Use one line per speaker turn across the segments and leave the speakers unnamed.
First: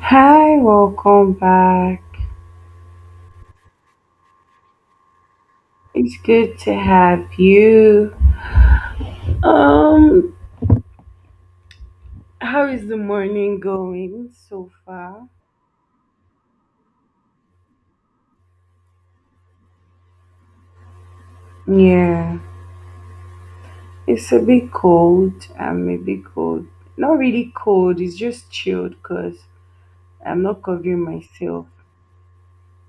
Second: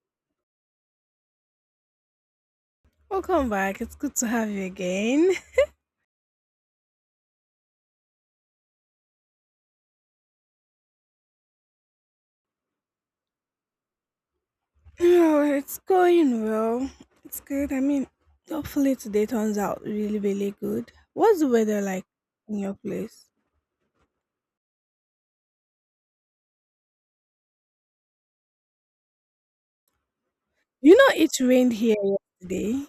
Hi, welcome back.
Welcome back. It's good to have you again.
It's good to have you. Um, how is the morning going so far?
Oh, it's going well. It's good. I mean, hopefully today turns out really, really good. What's the weather like
Yeah,
in your place?
it's a bit cold. I'm a bit cold. Not really cold, it's just chilled because I'm not
You
covering
know, it
myself.
rained here yesterday.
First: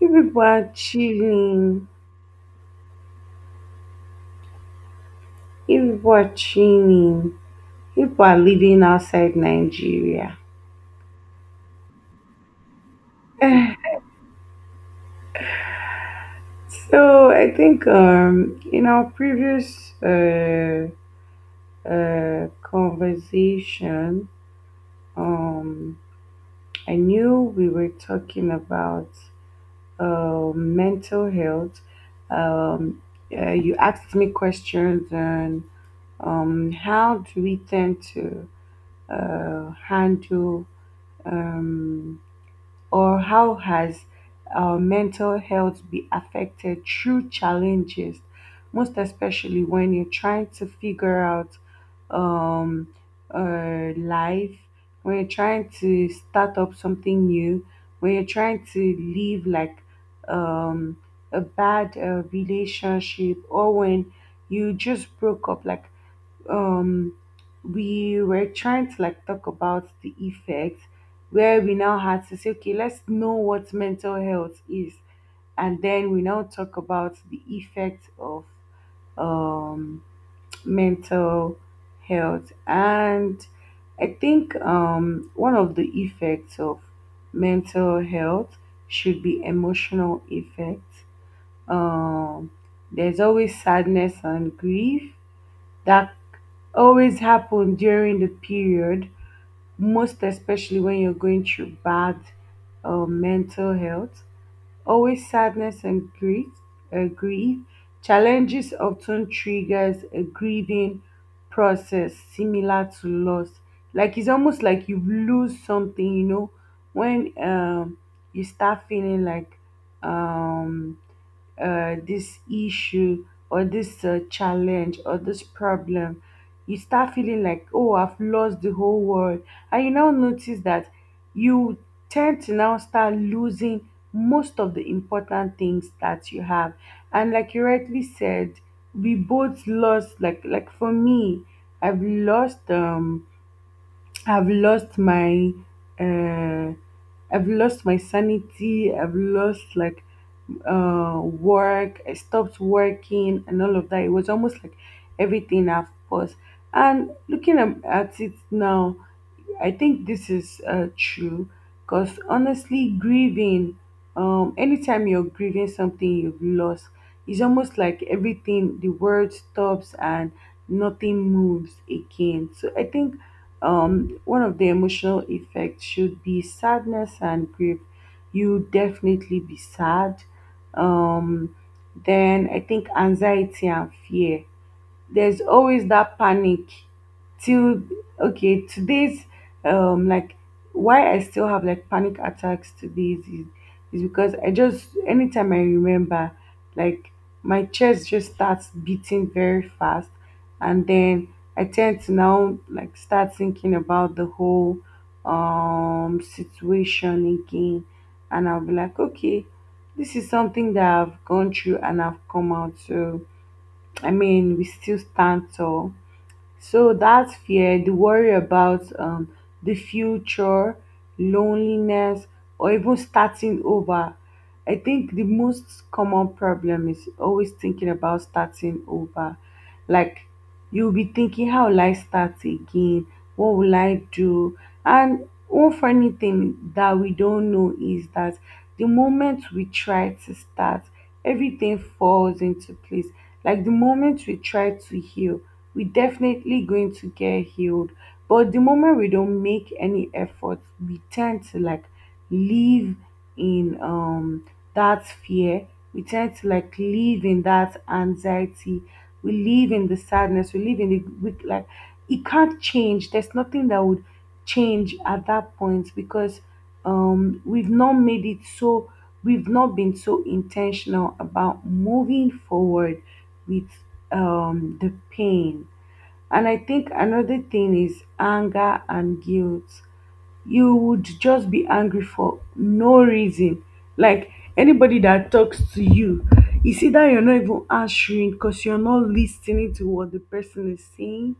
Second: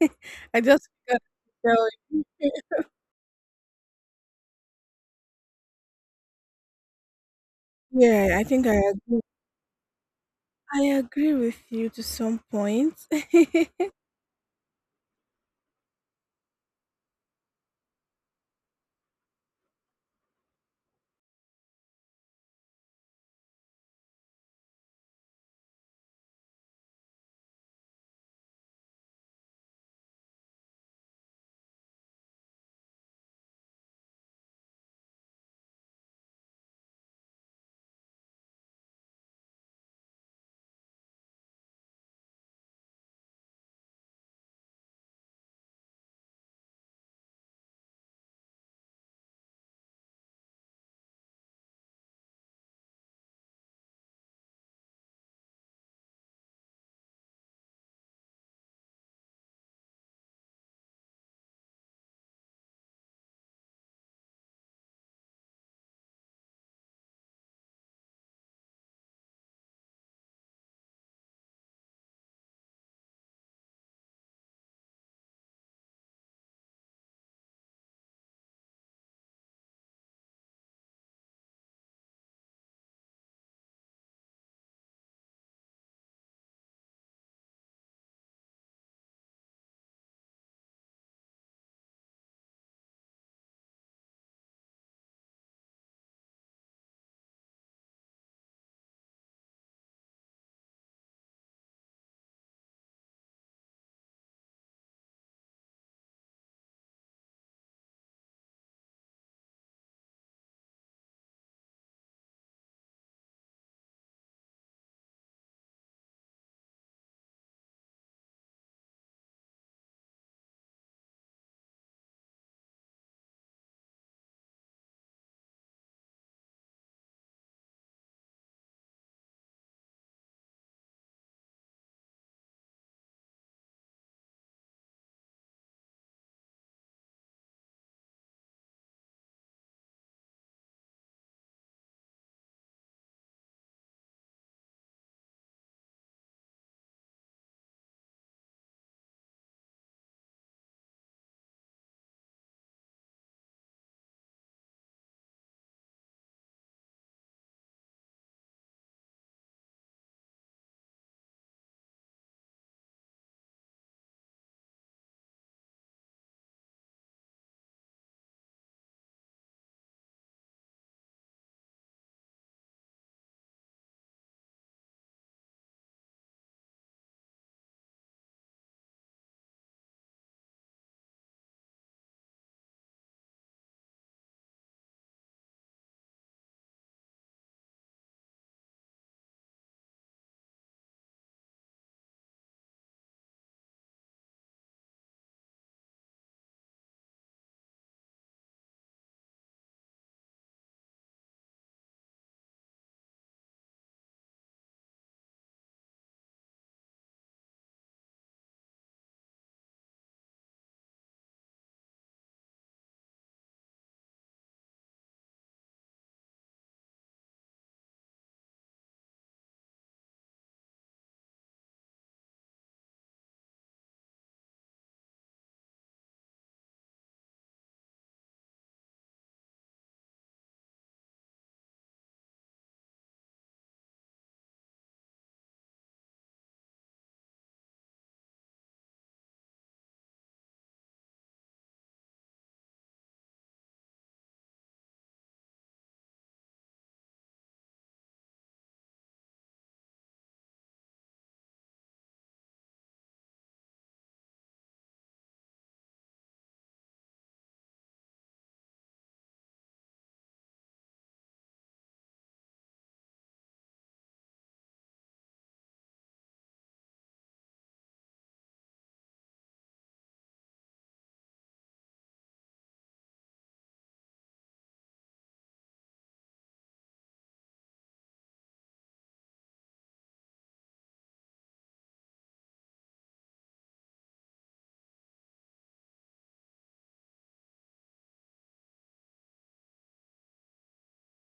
If people
I
are
just forgot to tell
chilling,
you.
if people are chilling, if people
Yeah,
are
I think I
living
agree.
outside Nigeria.
I agree with you to some point.
So I think in our previous conversation, um, I knew we were talking about mental health. Um, you asked me questions on how do we tend to handle um, or how has our mental health be affected through challenges, most especially when you're trying to figure out um life, when you're trying to start up something new, when you're trying to leave like um a bad relationship, or when you just broke up like um we were trying to like talk about the effects, where we now had to say okay, let's know what mental health is, and then we now talk about the effect of um mental health. And I think one of the effects of mental health should be emotional effects. um there's always sadness and grief that always happen during the period, most especially when you're going through bad mental health. Always sadness and grief, grief. Challenges often triggers a grieving process similar to loss. Like it's almost like you lose something, you know, when you start feeling like um, this issue or this challenge or this problem, you start feeling like, oh, I've lost the whole world. And you now notice that you tend to now start losing most of the important things that you have. And like you rightly said, we both lost, like for me, I've lost um, I've lost my uh, I've lost my sanity. I've lost like work. I stopped working and all of that. It was almost like everything I've paused. And looking at it now, I think this is true because honestly, grieving, anytime you're grieving something you've lost, it's almost like everything, the world stops and nothing moves again. So I think one of the emotional effects should be sadness and grief. You definitely be sad. Um, then I think anxiety and fear, there's always that panic till okay, today's like why I still have like panic attacks today is because I just anytime I remember, like my chest just starts beating very fast, and then I tend to now like start thinking about the whole situation again, and I'll be like okay, this is something that I've gone through and I've come out. So I mean, we still stand tall. So that fear, the worry about the future, loneliness, or even starting over. I think the most common problem is always thinking about starting over. Like you'll be thinking, how will I start again? What will I do? And one funny thing that we don't know is that the moment we try to start, everything falls into place. Like the moment we try to heal, we definitely going to get healed. But the moment we don't make any effort, we tend to like live in that fear, we tend to like live in that anxiety, we live in the sadness, we live in the weak, like it can't change, there's nothing that would change at that point because we've not made it, so we've not been so intentional about moving forward with the pain. And I think another thing is anger and guilt. You would just be angry for no reason, like anybody that talks to you, you see that you're not even answering because you're not listening to what the person is saying.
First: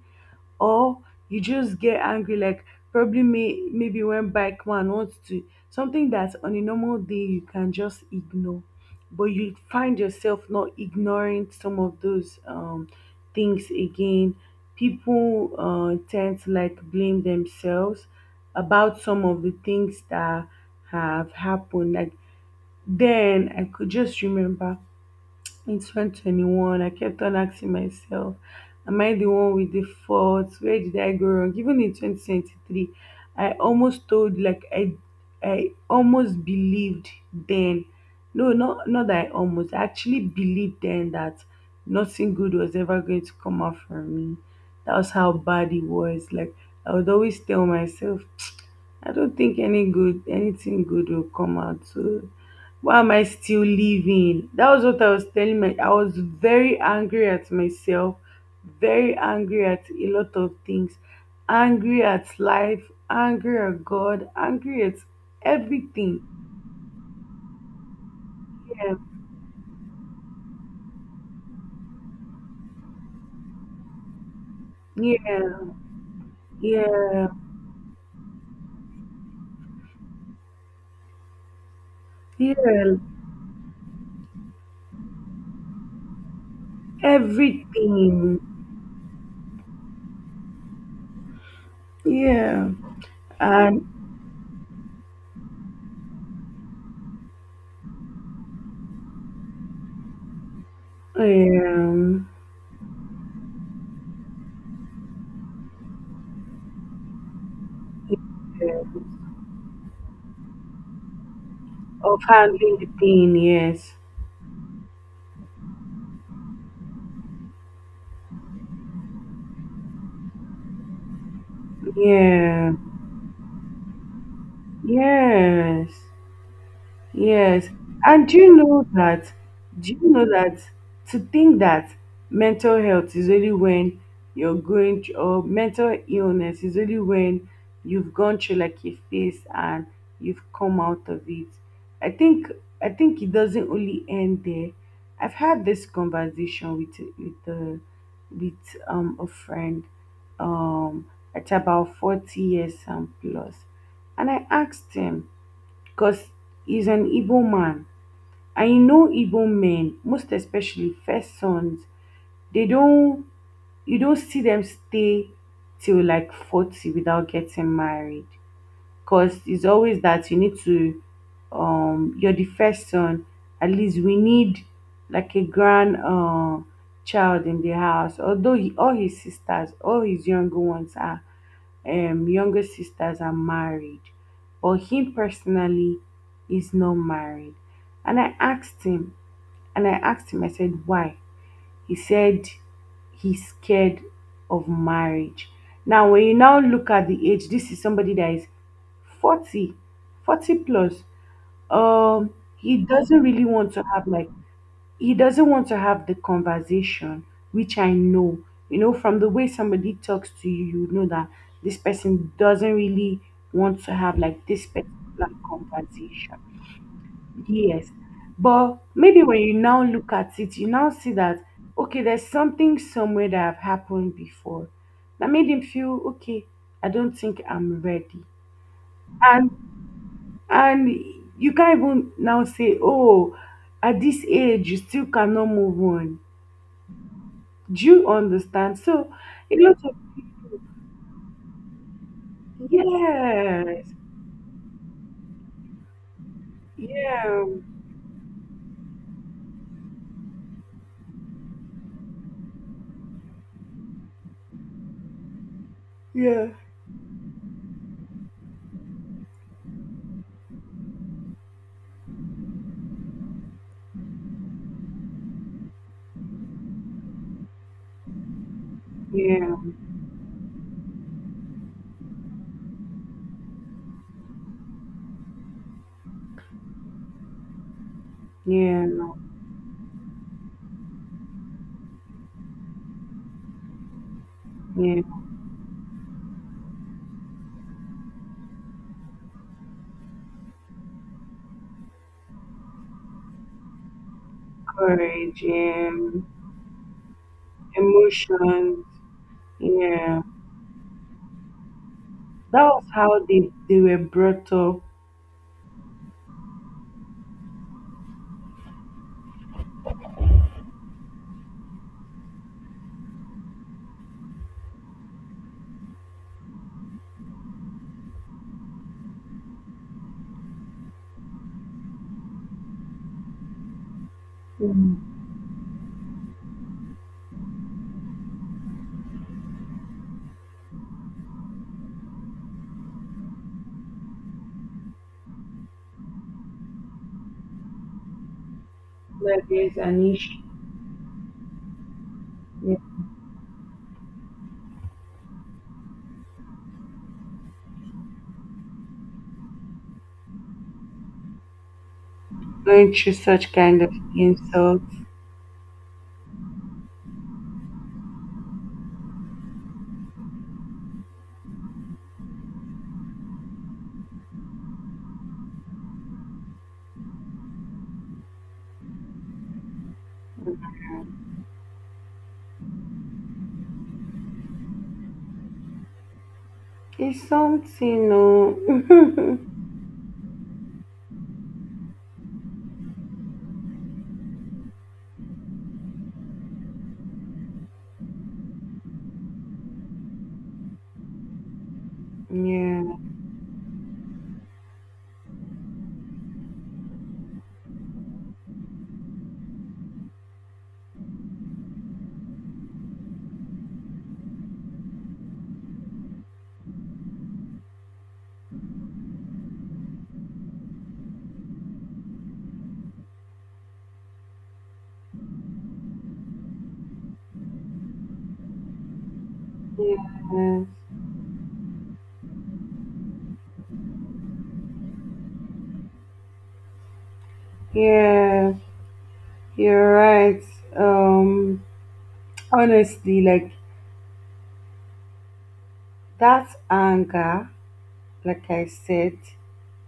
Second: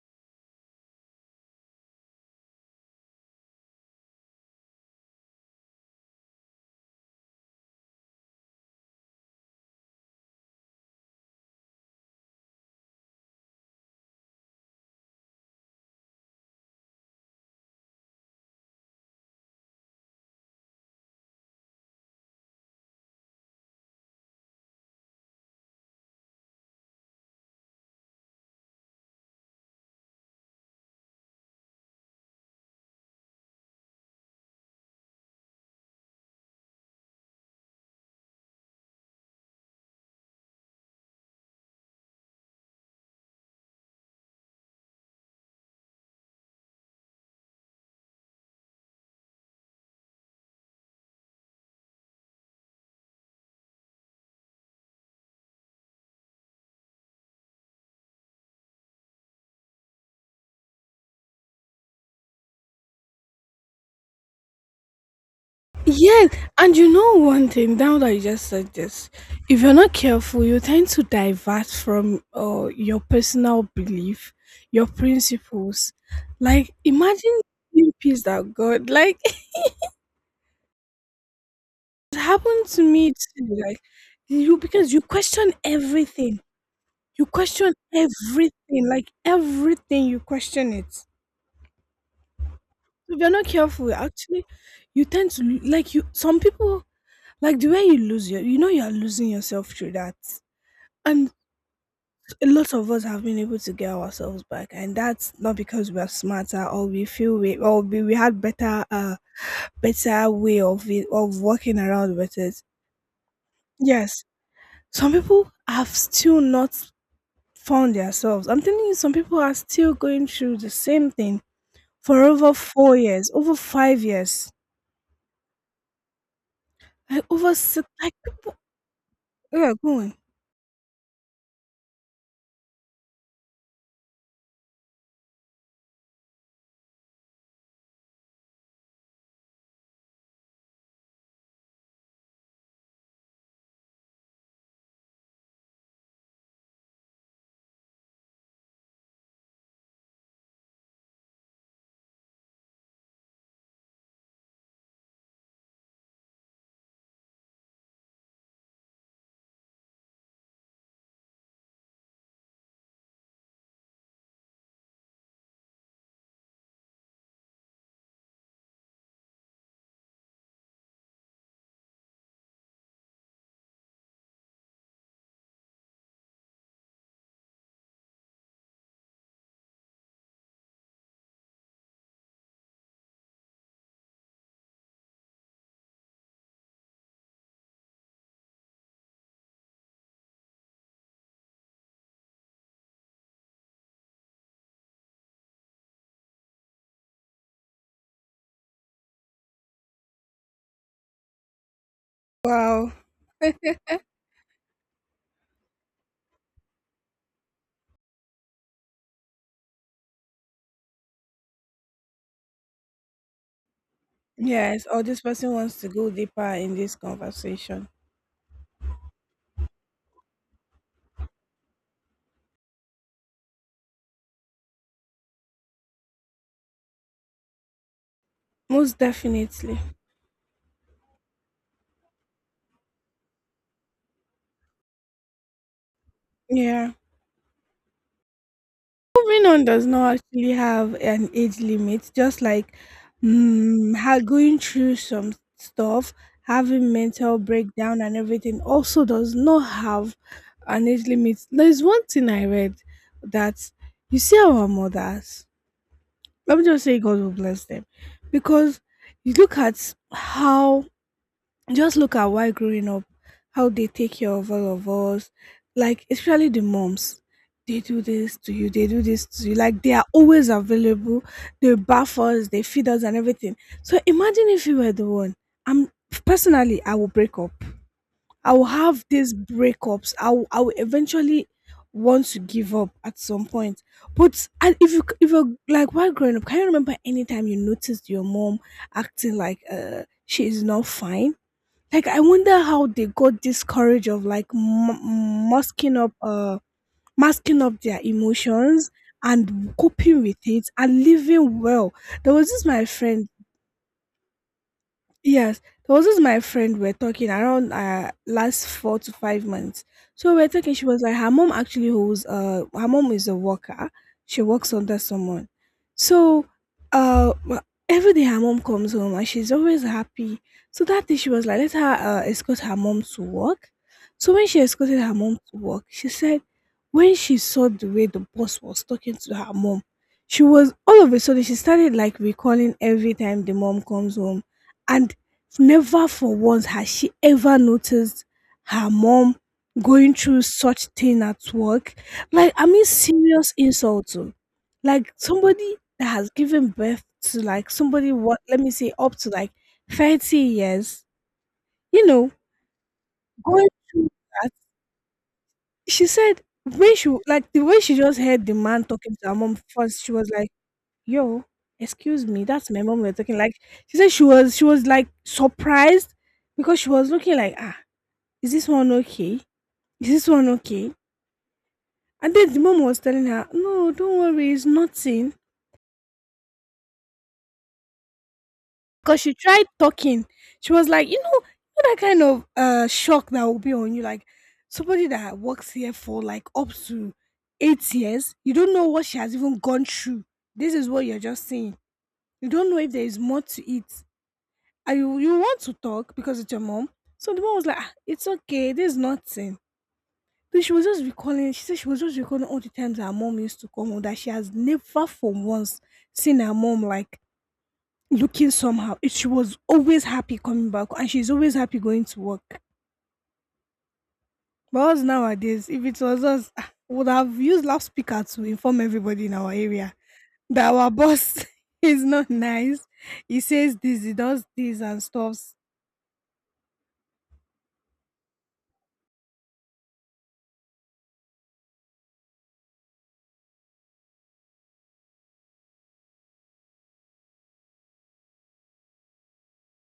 Or you just get angry, like probably maybe when bike man wants to something that on a normal day you can just ignore, but you find yourself not ignoring some of those things again. People tend to like blame themselves about some of the things that have happened. Like then I could just remember in 2021, I kept on asking myself, am I the one with the fault? Where did I go wrong? Even in 2023, I almost told, like, I almost believed then. No, not that I almost, I actually believed then that nothing good was ever going to come out from me. That was how bad it was. Like, I would always tell myself, I don't think anything good will come out. So why am I still living? That was what I was telling my I was very angry at myself, very angry at a lot of things, angry at life, angry at God, angry at everything.
Yes, and you know one thing, now that you just said
Yeah,
this, if you're not careful, you tend to divert from your personal belief, your
yeah,
principles. Like,
yeah,
imagine being pissed at God. Like, it happened to
yeah,
me too. Like, you, because you question everything. You question
everything.
everything. Like, everything, you question it. So
Yeah.
if you're not
And
careful, actually, you tend to, like, you, some people, like, the way you lose your, you know, you're losing yourself through that, and
um
a lot of us have been able to get ourselves back, and that's not because we're smarter or we feel we or we had
yeah.
better better way of it of working around
Of
with it.
handling the pain, yes.
Yes, some people have still not found themselves. I'm telling you, some people are still going through the same thing for over
Yeah.
4 years, over 5 years,
Yes,
like over
yes.
six, like
And do
people.
you know that?
Yeah,
Do
go
you
on.
know that to think that mental health is only when you're going through, or mental illness is only when you've gone through like a phase and you've come out of it. I think I think it doesn't only end there. I've had this conversation with with a friend um at about 40 years and plus, and I asked him, 'cause he's an Igbo man, and you know Igbo men, most especially first sons, they don't, you don't see them stay till like 40 without getting married because it's always that you need to you're the first son, at least we need like a grand child in the house. Although he, all his sisters, all his younger ones are younger sisters are married, but him personally is not married. And i asked him and i asked him I said why. He said he's scared of marriage. Now when you now look at the age, this is somebody that is 40, 40 plus. He
Wow.
doesn't really want to have like he doesn't want to have the conversation, which I know. You know, from the way somebody talks to you, you know that this person doesn't really want to have like this
Yes, or this
particular
person wants to go
conversation.
deeper in this conversation.
Yes. But maybe when you now look at it, you now see that, okay, there's something somewhere that have happened before that made him feel, okay, I don't think I'm ready.
Most
And
definitely.
and you can't even now say, oh, at this age, you still cannot move on.
Yeah.
Do you understand? So
Moving
a
on
lot
does
of
not actually have an age limit, just like,
yes,
going through some stuff, having mental
yeah,
breakdown and everything, also does not have an age limit. There's one thing I read that, you see our mothers,
yeah,
let me just say God will bless them, because you look at how, just look at why growing up, how they take care of all of us, like especially the moms. They do this to you, they do this to
yeah,
you. Like, they are always available. They bath us, they feed us and everything. So imagine if you were the one. I'm personally I will break up. I will
yeah,
have these breakups. I will eventually want to give up at some point. But I- if you
yeah,
if you're like while growing up, can you remember any time you noticed your mom acting like she is not fine? Like, I wonder how they got this courage of like
courage, yeah,
masking up their
emotions,
emotions, and
yeah.
coping with it, and living well. There was
That
this my
was how
friend.
they were brought up.
Yes, there was this my friend we're talking around last 4 to 5 months. So we're talking. She was like, her mom actually holds her mom is a worker. She works under someone. So uh wh- every day her mom comes home and she's always happy. So that day she was like, let her escort her mom to work. So when she escorted
Mm.
her mom to work, she said when she saw the way the boss was talking to her mom, she was all of a sudden she started like recalling every time the mom comes home, and never for once has she ever noticed her mom
That there's an
going through
issue.
such thing at work. Like, I
Yeah.
mean, serious insult. Oh. Like, somebody that has given birth to, like, somebody, what, let me say, up to like 30 years, you know,
Going through such
going
kind of
through that.
insults.
She said, when she, like, the way she just heard the man talking to her mom first, she was like, yo, excuse me, that's my mom we're talking. Like, she said she was like surprised, because she was looking like, ah, is this one okay? Is this one okay? And then the mom was telling her, no, don't worry, it's nothing.
It's something,
Because she
no.
tried talking. She was like, you know, you know that kind of shock that will be on you. Like, somebody that works here for like up to 8 years, you don't know what she has even gone through. This is what you're just saying. You don't know
Yeah,
if there is more to it. And you want to talk because it's your mom. So the mom was like, "Ah, it's okay, this nothing." So she was just recalling, all the times her mom used to come home, that she has never for once seen her mom like looking somehow. It, she was always happy coming back, and she's always happy going to work. But us nowadays, if it was us, ah, we would have used loudspeaker to inform everybody in our area
yeah,
that our boss is not nice. He says this, he does this and stuff.
yeah. You're right. Um, Honestly, like that anger, like I said,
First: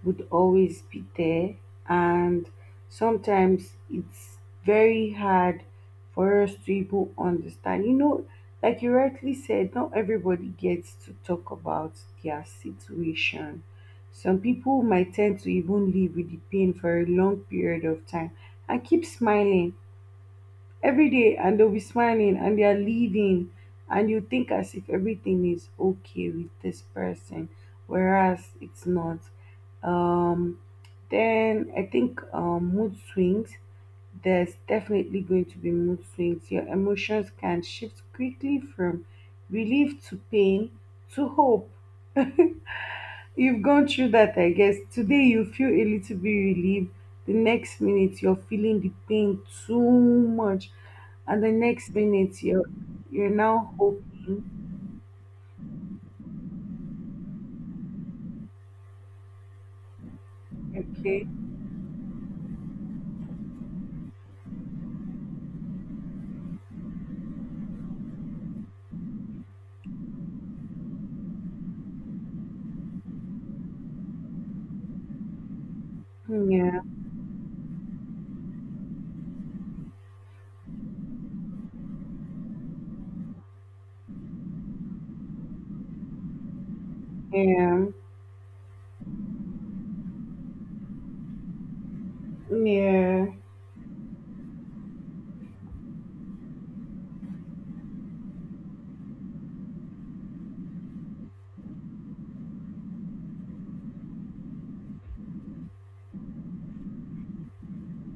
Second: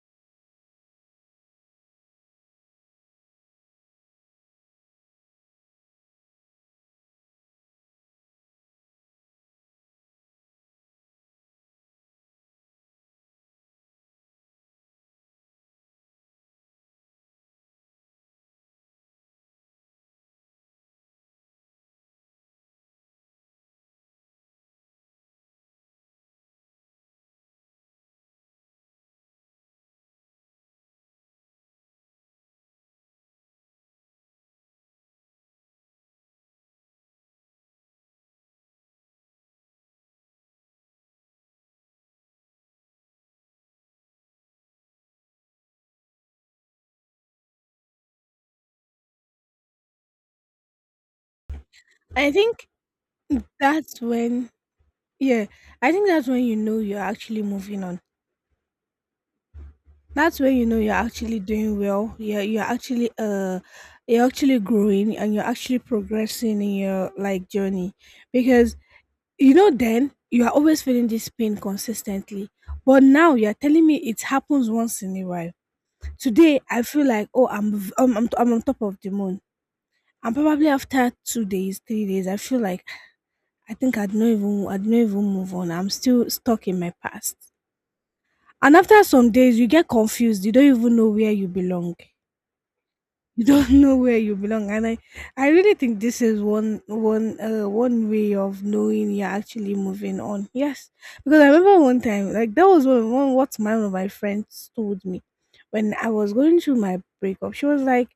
would always be there, and sometimes it's very hard for us to even understand. You know, like you rightly said, not everybody gets to talk about their situation. Some people might tend to even live with the pain for a long period of time and keep smiling every day, and they'll be smiling and they are leading, and you think as if everything is okay with this person, whereas it's not. um then I think mood swings, there's definitely going to be mood swings. Your emotions can shift quickly from relief to pain to hope. You've gone through that, I guess. Today you feel a little bit relieved. The next minute you're feeling the pain too much. And the next
I
minute
think
you're now
that's
hoping.
when, yeah, I think that's when you know you're actually moving on. That's where you know you're
Okay.
actually doing well. You're actually you're actually growing, and you're actually progressing in your like journey. Because you know then you are always feeling this pain consistently. But now you're telling me it happens once in a while. Today
Yeah.
I feel like, oh, I'm on top of the moon. And probably after 2 days, 3 days, I feel like, I think I'd not even move on. I'm still stuck in my past.
Yeah.
And after some days, you get confused. You don't even know where you belong.
Yeah.
You don't know where you belong. And I really think this is one way of knowing you're actually moving on. Yes, because I remember one time, like, that was one of my friends told me when I was going through my breakup. She was like,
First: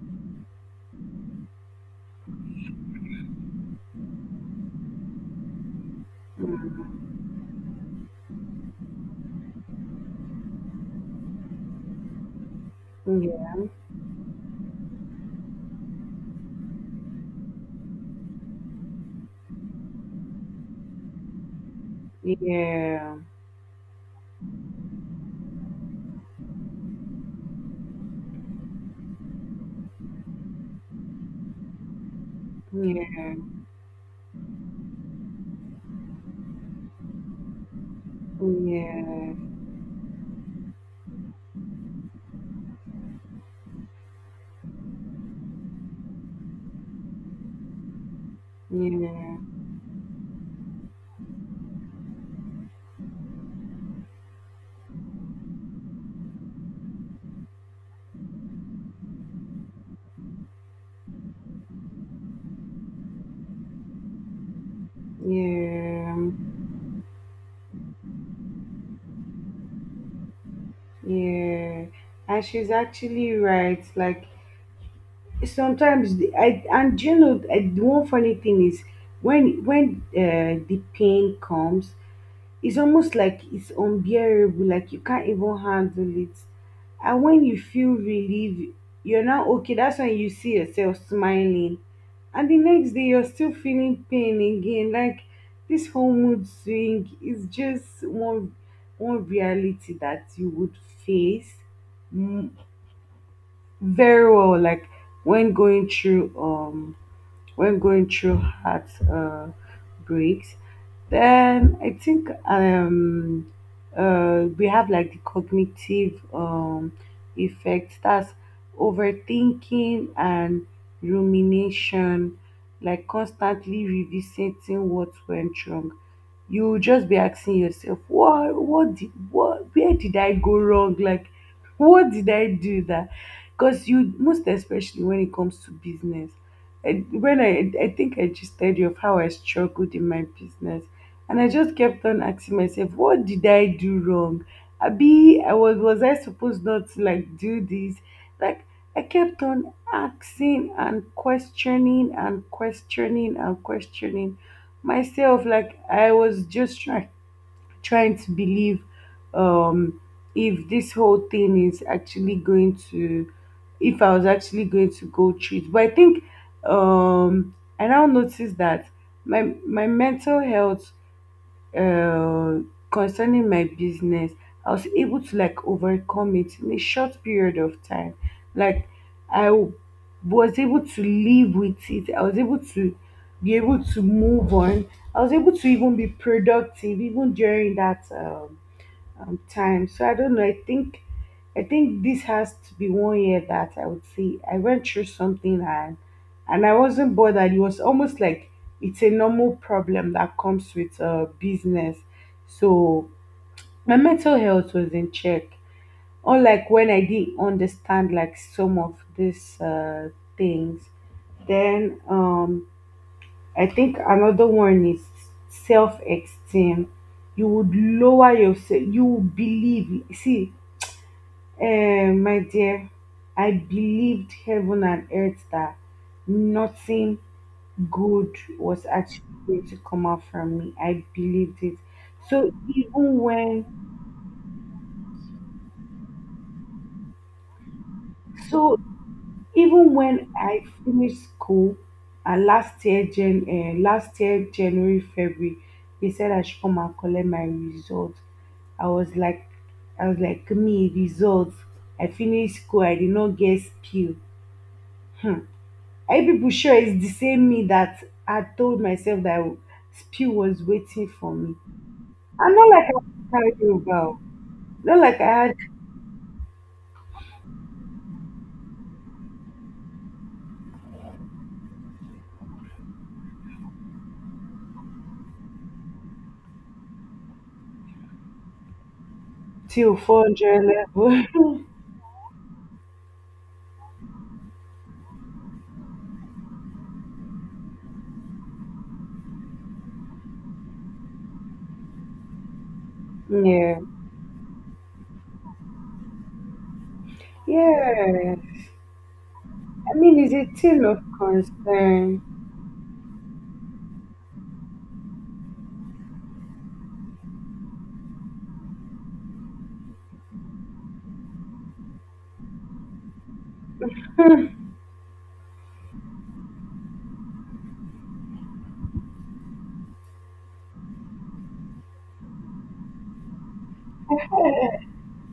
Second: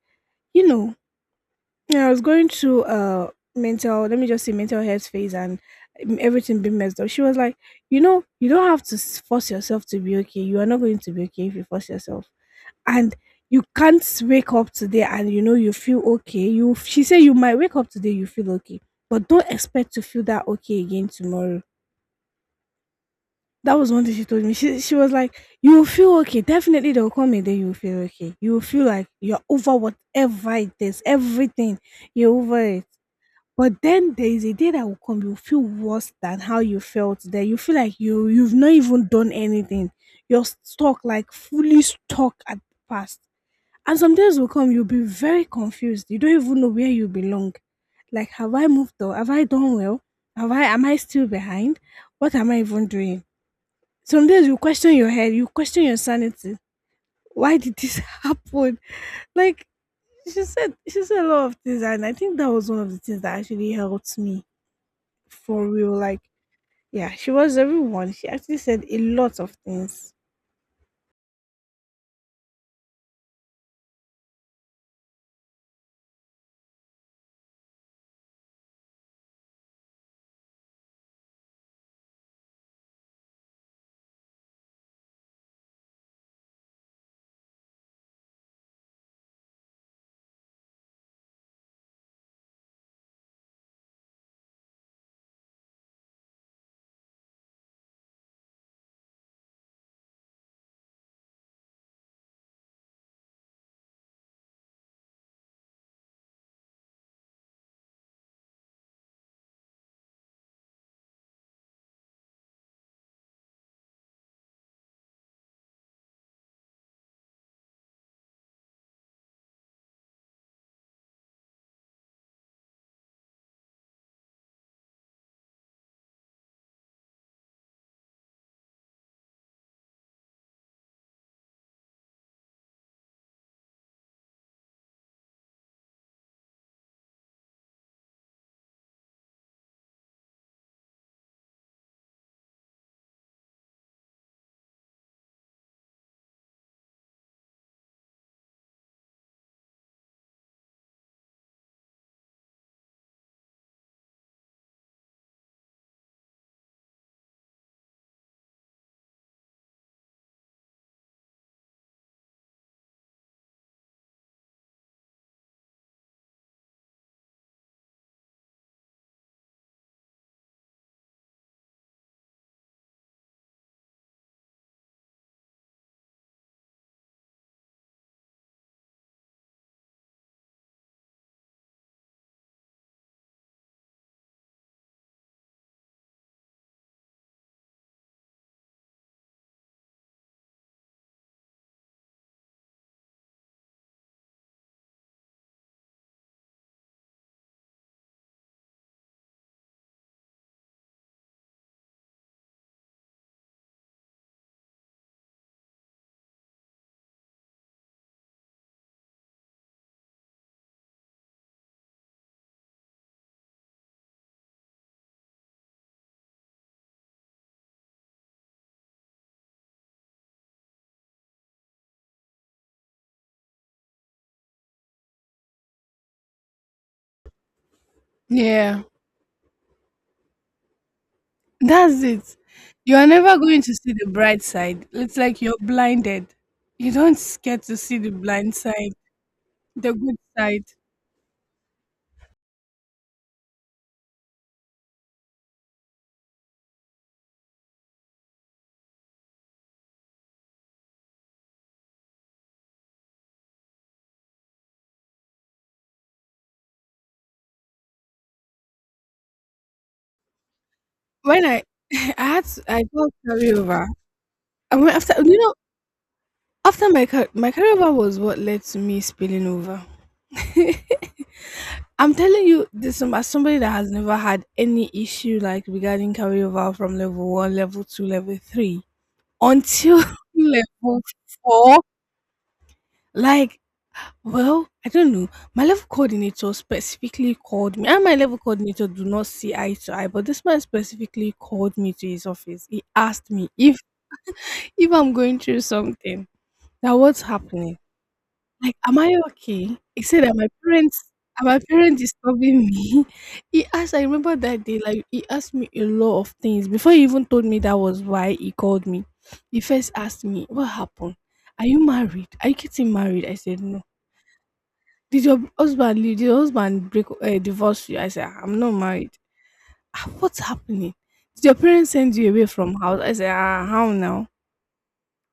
you know, when I was going through mental, let me just say mental health phase, and everything being
Mm.
messed up, she was like, you know you don't have to force yourself to be okay. You are not going to be okay if you force yourself. And you
Yeah.
can't wake up today and you know you feel okay. You, she said, you might wake up today, you feel okay, but don't expect to feel that okay again tomorrow.
Yeah. Yeah.
That was one thing she told me. She was like, you will feel okay. Definitely there will come a day you will feel okay. You will feel like you're over whatever it is, everything. You're over it.
Yeah.
But then there is a day that will come, you'll feel worse than how you felt there. You feel like you've not even done anything. You're stuck, like fully stuck at the past. And some days will come, you'll be very confused. You don't even know where you belong. Like, have I moved, or have I done well? Have I Am I still behind? What am I even doing? Some days you question your head, you question your sanity. Why did this happen? Like, she said a lot of things, and I think that was one of the things that actually helped me
Yeah.
for real. Like,
Yeah.
yeah, she was everyone. She actually said a lot of things.
Yeah. And she's actually right. Like sometimes I and you know I, the one funny thing is when the pain comes, it's almost like it's unbearable, like you can't even handle it. And when you feel relief, you're not okay. That's when you see yourself smiling, and the next day you're still feeling pain again. Like this whole mood swing is just one reality that you would face very well like when going through um when going through heartbreaks, breaks, then I think we have like the cognitive effects, that's overthinking and rumination, like constantly revisiting what went wrong. You will just be asking yourself, what, where did I go wrong? Like, what did I do that? Because you, most especially when it comes to business, when I think I just told you of how I struggled in my business, and I just kept on asking myself, what did I do wrong? Abi, I was I supposed not to like do this? Like I kept on asking and questioning and questioning and questioning myself. Like I was just trying to believe um, if this whole thing is actually going to, if I was actually going to go through it. But I think I now notice that my mental health, uh, concerning my business, I was able to like overcome it in a short period of time. Like I w- was able to live with it. I was able to be able to move on. I was able to even be productive even during that time. So I don't know. I think this has to be 1 year that I would say I went through something and I wasn't bothered. It was almost like it's a normal problem that comes with business. So my mental health was in check. Unlike when I didn't understand like some of these things. Then I think another one is self esteem. You would lower yourself. You would believe. See, eh, my dear, I believed heaven and earth that nothing good
Yeah.
was actually going to come out from me. I believed it.
That's it.
So
You are
even
never going
when,
to see the bright side. It's like you're blinded. You don't get to see the blind
so
side, the
even
good
when
side.
I finished school, last year, Jan, last year January, February, they said I should come and collect my results. I was like, I was like, me results? I finished school. I did not get skill. Hmm. Are you people sure it's the same me that had told myself that Spew was waiting for
When
me?
I I had
And
to,
not
I
like
got
I had
carryover.
about.
I went
Not
after,
like
you
I
know,
had
after my my carryover was what led to me spilling over. I'm telling you, this as somebody that has never had any issue like regarding carryover from level one, level two, level three
till
until
400
level
level.
four. Like, well, I don't know. My level coordinator specifically called me. And my level coordinator do not see eye to eye, but this man specifically called me to his office. He asked me
yeah,
if I'm going through something. Now what's happening?
yeah.
Like, am I okay?
I
He
mean,
said
it's
that
a
my
thing of
parents are, my parents
concern.
disturbing me. He asked, I remember that day, like he asked me a lot of things before he even told me that was why he called me. He first asked me, what happened? Are you married? Are you getting married? I said no. Did your husband leave? Did your husband break divorce you? I said, I'm not married. "Ah, what's happening? Did your parents send you away from house?" I said, ah, how now?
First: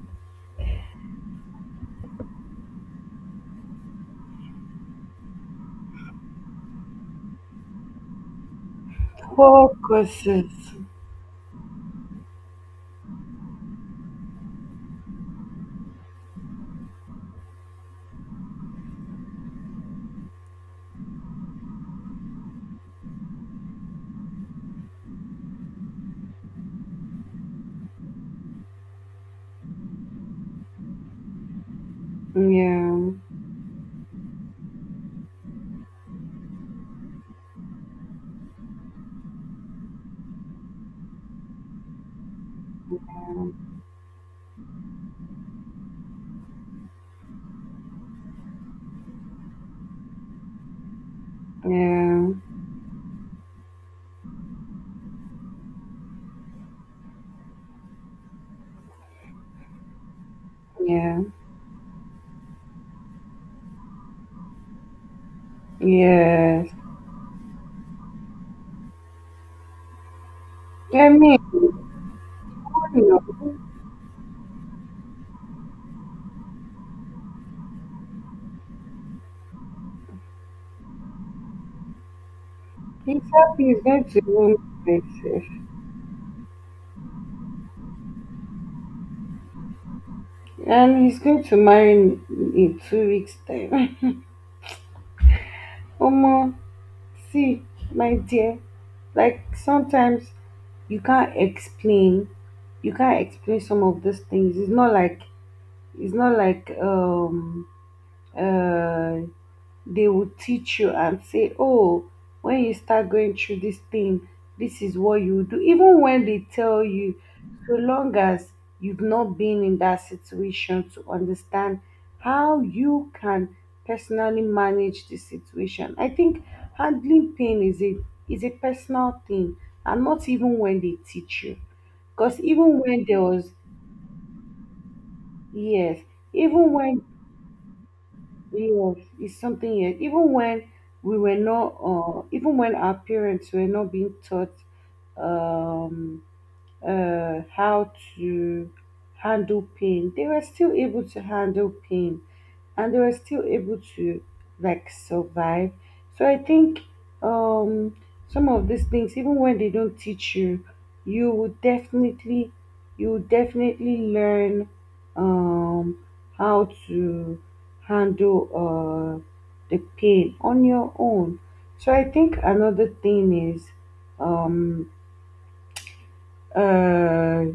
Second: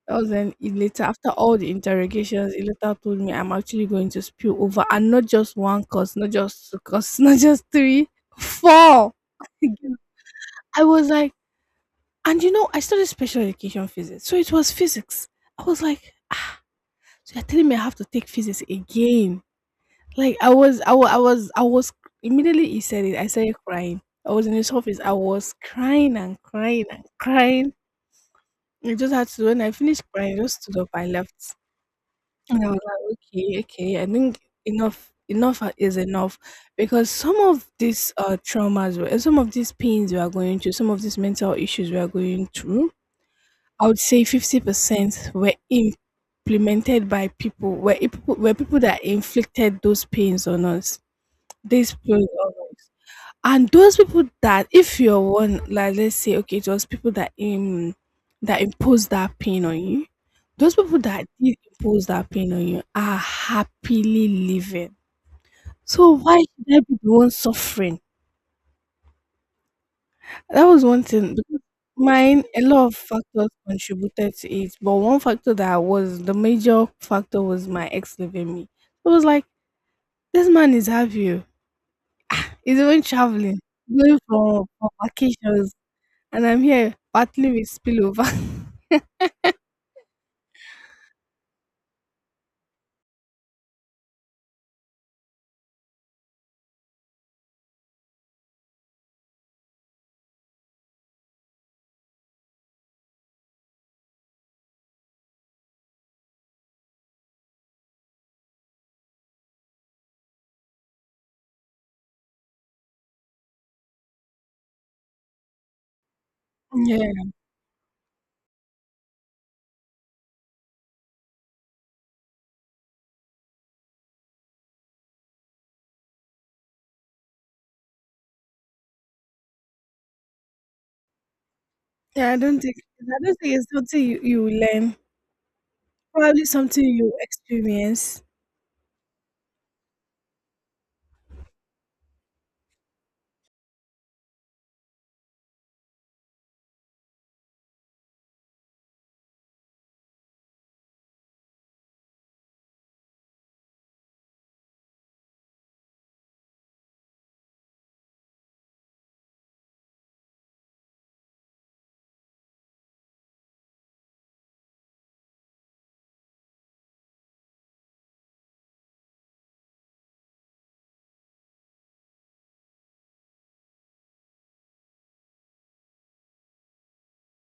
That was then he later, after all the interrogations, he later told me I'm actually going to spill over, and not just one cause, not just two cause, not just three, four.
Focuses.
I was like, and you know, I studied special education physics. So it was physics. I was like, ah, so you're telling me I have to take physics again. Like, I was, I was, I was, I was immediately he said it, I started crying. I was in his office. I was crying and crying and crying. I just had to. When I finished crying, I just stood up. I left, and I was
Yeah,
like, okay, okay. I think enough is enough, because some of these traumas, some of these pains we are going through, some of these mental issues we are going through, I would say 50% were implemented by people that inflicted those pains on us, these people.
yeah,
And those people that, if you're one, like let's say, okay, it was people that that imposed that pain on you. Those people
yeah,
that did impose that pain on you are happily living. So why
yeah. Yes.
should I be the one suffering? That was one
I
thing.
mean,
Because
you
mine, a lot of factors
know,
contributed to it, but one factor that was the major factor was my ex leaving me. It was like, this man is happy. Oh, he's even
he's
traveling,
happy, he's going
going
to go
for
places.
vacations. And I'm here battling with spillover.
And he's going to marry me in 2 weeks' time. omo, see, my dear, like sometimes you can't explain, some of these things. It's not like it's not like um uh they will teach you and say, "Oh, when you start going through this thing, this is what you do." Even when they tell you,
Yeah.
so long as you've not been in that situation to understand how you can personally manage the situation, I think handling pain is a personal thing, and not even when they teach you.
Yeah,
Because even
I
when there
don't
was,
think it's something you will learn.
yes,
Probably
even
something
when,
you experience.
yes, it's something yet. Even when we were not, even when our parents were not being taught um, how to handle pain, they were still able to handle pain and they were still able to like survive. So I think um, some of these things, even when they don't teach you, you will definitely you will definitely learn um, how to handle the pain on your own. So I think another thing is um, uh,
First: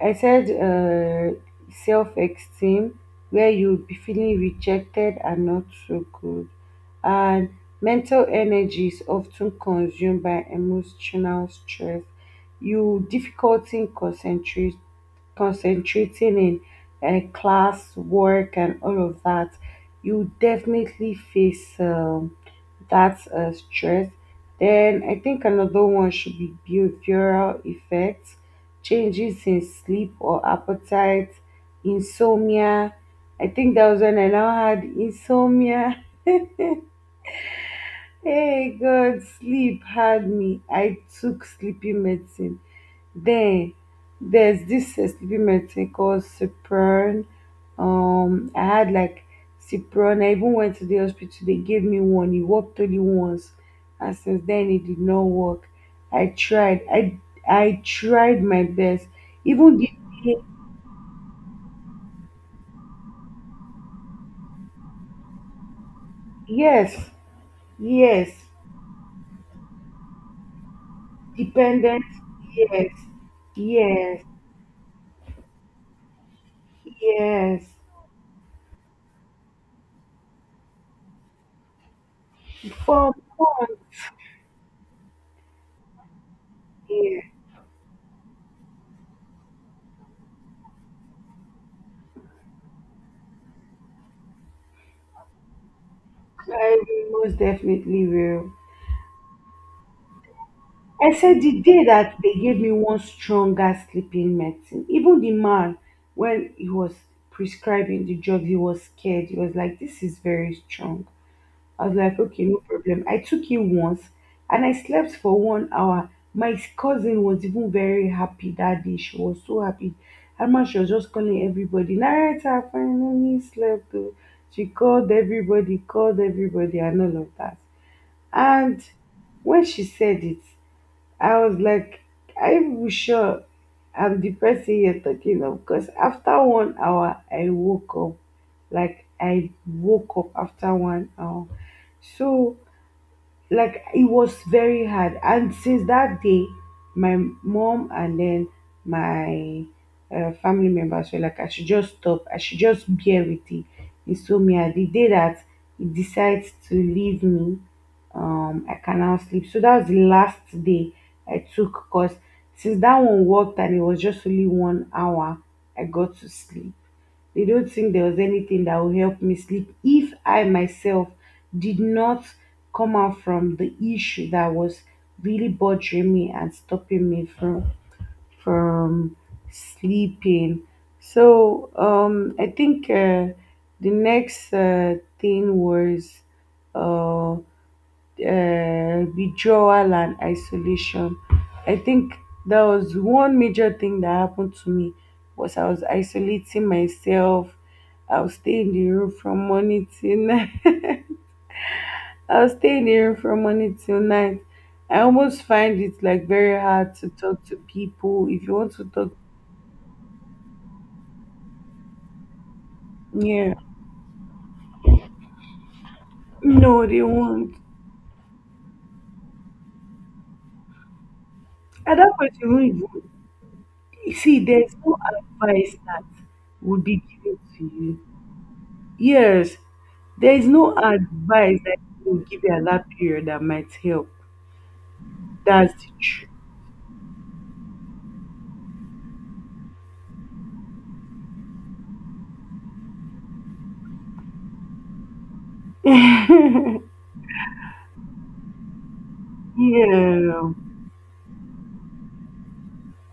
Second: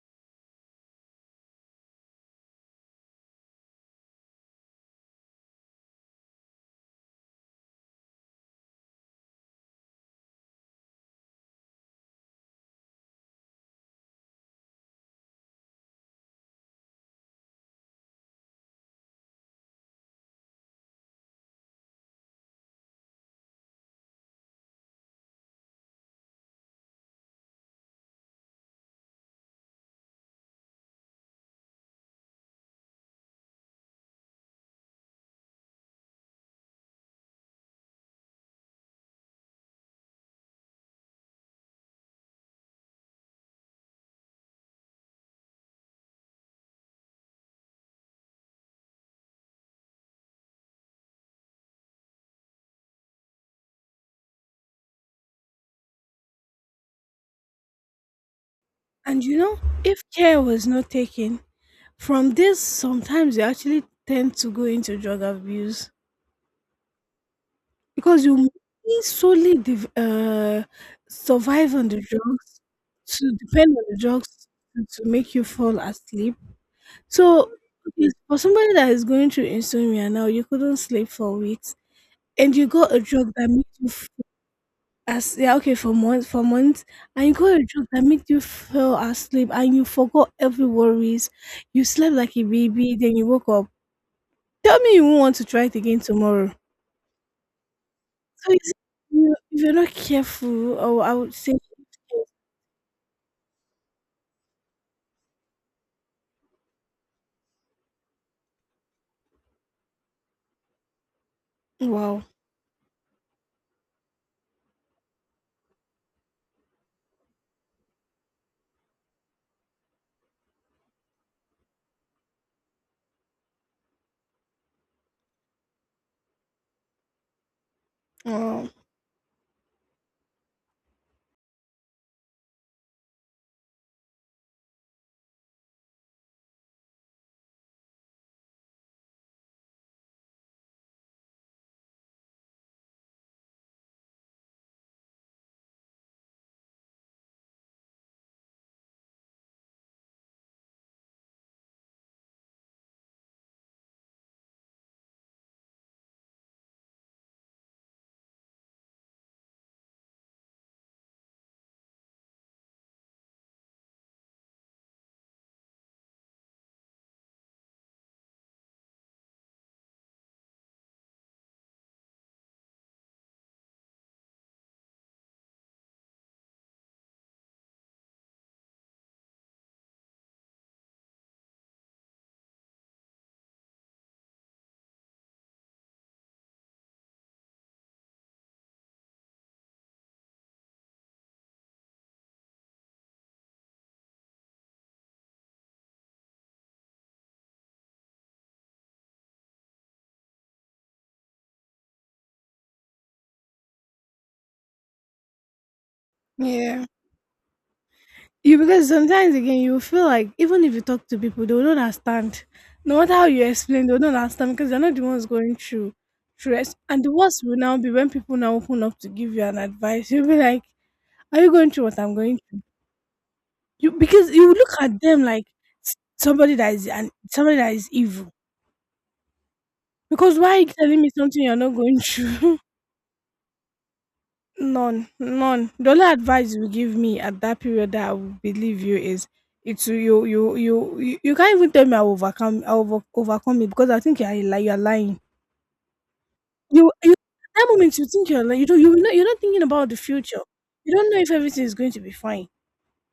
I said self esteem, where you'll be feeling rejected and not so good. And mental energy is often consumed by emotional stress. You difficulty in concentrating in class, work, and all of that. You definitely face. That's stress. Then I think another one should be behavioral effects, changes in sleep or appetite, insomnia. I think that was when I now had insomnia. Hey God, sleep had me. I took sleeping medicine. Then there's this sleeping medicine called Cipron. I had like Cipron. I even went to the hospital. They gave me one. It worked only once, and since then it did not work. I tried. I tried my best.
And you know,
Even the,
if care was not taken, from this sometimes you actually tend to go into drug abuse
yes,
because
yes,
you may survive on the
dependent.
drugs,
Yes,
to depend on the
yes,
drugs to make you fall asleep. So
yes.
okay, for somebody that is going through insomnia now, you couldn't sleep for weeks. And you got a
For
drug that made you
months,
f as, yeah, okay, for months,
yes,
and you got a drug that made you fell asleep and you forgot every worries. You slept like a baby, then you woke up. Tell me you won't want to try it again tomorrow.
I most definitely
So
will.
you see, you if you're not careful, or
I
I would
said
say,
the day that they gave me one stronger sleeping medicine, even the man, when he was prescribing the drug, he was scared. He was like, "This is very strong." I was like,
wow,
okay, no problem. I took it once and I slept for 1 hour. My cousin was even very happy that day. She was so happy, and man, she was just calling everybody, "Night, I finally slept, oh." She called everybody, called everybody, and all of that.
wow,
And when she said it, I was like, I'm sure I'm the person you're talking of. Because after 1 hour, I woke up. Like, I woke up after 1 hour. So, like it was very hard, and since that day my mom and then my family members were like I should just stop, I should just bear with it. Insomnia, the day that it decides to leave me, I can now sleep. So that was the last day I took, because since that one worked and it was just only 1 hour I got to sleep, they don't think there was anything that will help me sleep if I myself did not come out from the issue that was really bothering me and stopping me from sleeping. So I think the next thing was uh, withdrawal and isolation. I think that was one major thing that happened to me, was I was isolating myself. I was staying in the room from morning till night. I was staying in the room from morning till night. I almost find it like very
yeah.
hard to talk to people. If you
You,
want to
because
talk,
sometimes again you feel like even if you talk to people they will not understand, no matter how you
yeah,
explain they will not understand because they're not the ones going through it.
no, they
And the worst
won't.
will now be when people now open up to give you an advice, you'll be like, are you going through
At
what
that
I'm
point,
going
you
through?
won't even,
You,
you
because
see,
you look
there's no
at them like
advice that
somebody that
would
is,
be
and
given
somebody
to
that is
you.
evil,
Yes, there
because
is
why are you
no
telling me something you're
advice
not
that
going
you will give you
through?
at that period that might help.
None, none.
That's
The
the
only
truth.
advice you give me at that period that I would believe you is it's you. Can't even tell me I will overcome, I will overcome it, because I think you're lying. You you at that moment you think you're lying. You don't, you know, you're not thinking about the future.
yeah.
You don't know if everything is going to be fine.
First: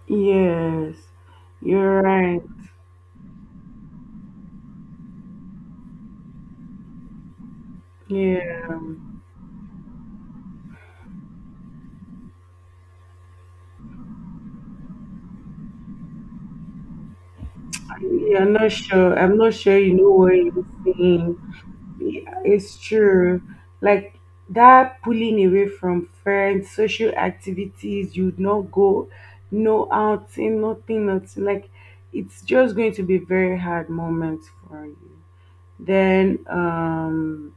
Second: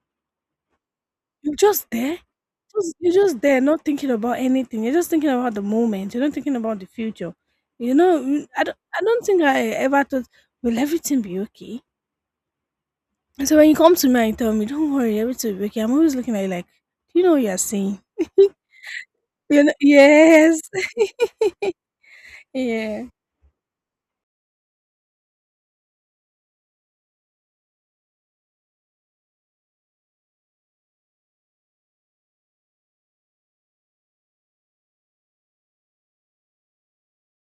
Yes.
You're just
You're
there.
right.
Just, you're just there, not thinking about anything. You're just thinking about the moment. You're not thinking about the future. You know,
Yeah.
I don't think I ever thought, will everything be okay? So when you come to me and tell me, don't worry, everything will be okay, I'm always looking at you like, do you know what you're saying?
Yeah,
You
I'm not sure. I'm not
know,
sure you know what
yes.
you're saying. Yeah, it's
Yeah,
true. Like that pulling away from friends, social activities, you'd not go, no outing, nothing, nothing. Like it's just going to be very hard moments for you. Then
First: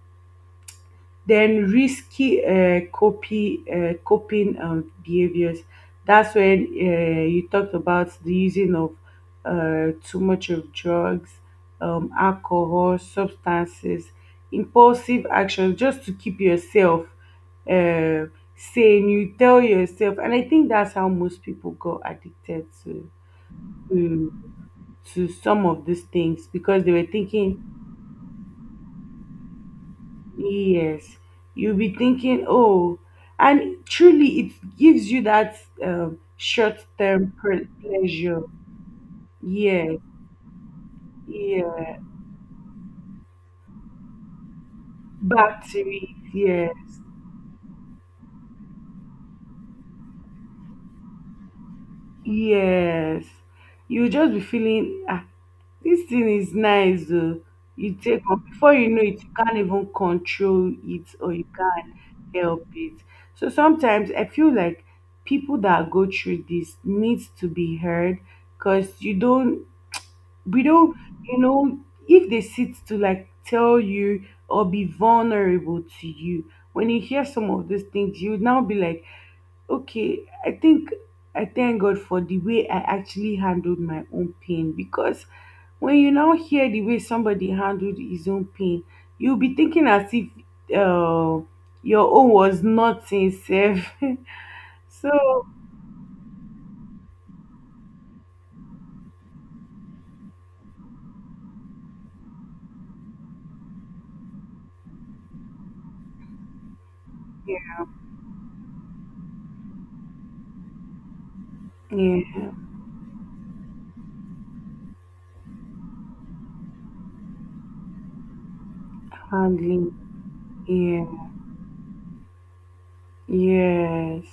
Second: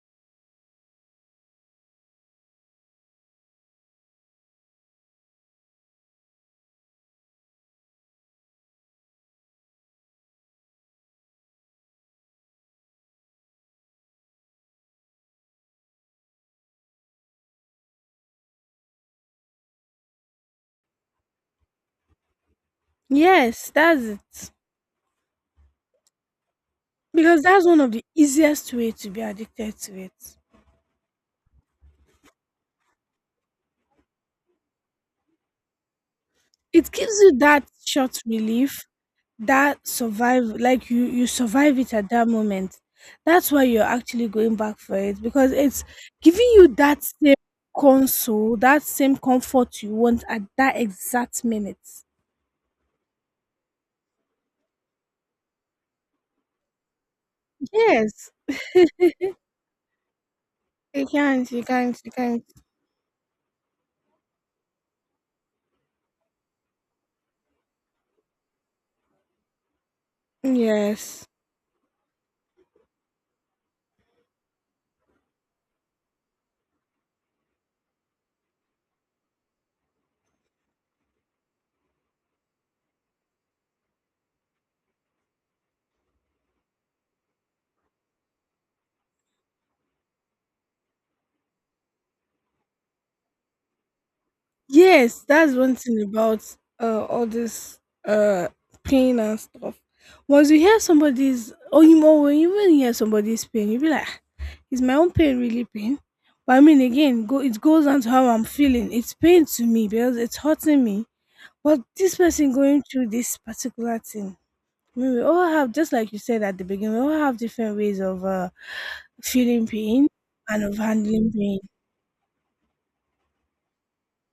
then risky copy coping behaviors. That's when you talked about the using of too much of drugs, alcohol, substances, impulsive actions, just to keep yourself uh, sane. You tell yourself, and I think that's how most people got addicted
yes, that's
to,
it.
to some of these things, because they were
Because
thinking,
that's one of the easiest way to be addicted to it.
yes, you'll be thinking, oh, and truly it gives you that
It gives
short-term
you that short
pleasure.
relief, that
Yes,
survive, like you survive it
yeah,
at that moment. That's why you're actually going back for it because
back to
it's
it.
giving you
Yes,
that same console, that same comfort you want at that exact minute.
yes. You'll just be feeling, ah, this thing is nice. You take
Yes.
on, before you know it, you can't even control it or you can't
You can't.
help it. So sometimes I feel like people that go through this needs to be heard, because you don't, we,
Yes.
you know, if they sit to like tell you or be vulnerable to you, when you hear some of these things you would now be like, okay, I think I thank God for the way I actually handled my own pain. Because when you now hear the way somebody handled his own pain, you'll be thinking as if uh, your own was not sincere.
Yes,
so
that's one thing about all this uh pain and stuff. Once you hear somebody's, or you know, when you even hear somebody's pain, you be like, "Ah, is my own pain really pain?" But I mean again, go it
yeah,
goes on to how I'm feeling. It's pain to me because it's hurting me. But this
yeah,
person going through this particular thing. I mean, we all have, just like you said at the beginning, we all have different ways of feeling
handling,
pain and of
yeah,
handling pain.
yes.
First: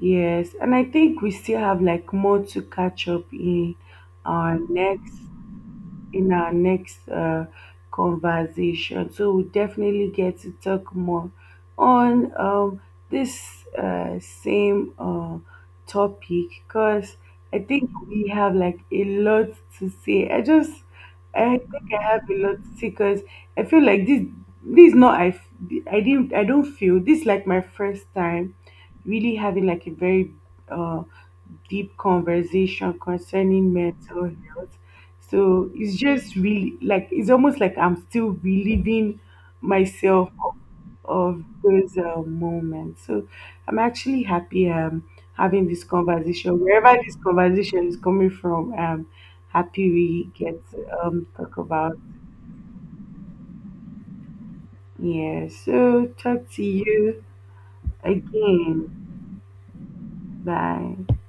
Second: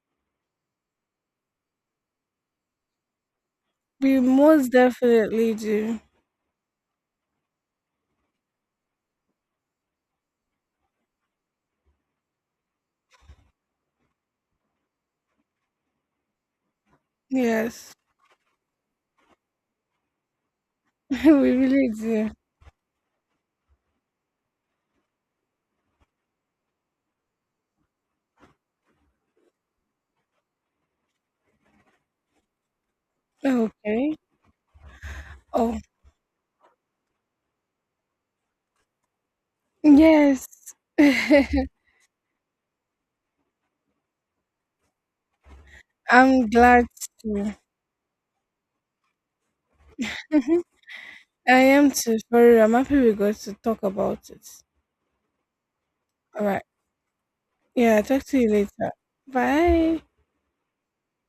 Yes, and I think we still have like more to catch up
We
our
most
next
definitely do.
in our next conversation. So we definitely get to talk more on this same topic, because I think
Yes,
we have like a lot to say.
we
I
really
think I have
do.
a lot to say, because I feel like this is not I f- I didn't I don't feel this is like my first time really having like a very uh deep conversation concerning
Okay.
mental health. So
Oh,
it's just really like, it's almost like I'm still reliving myself
yes.
of those moments. So I'm actually happy having this
I'm
conversation
glad
wherever this
to.
conversation is coming from. I'm happy we get to
I
talk
am
about,
too. For real, I'm happy we got to talk about it.
yeah, so
All
talk
right.
to you
Yeah, talk to you later.
again.
Bye.
Bye.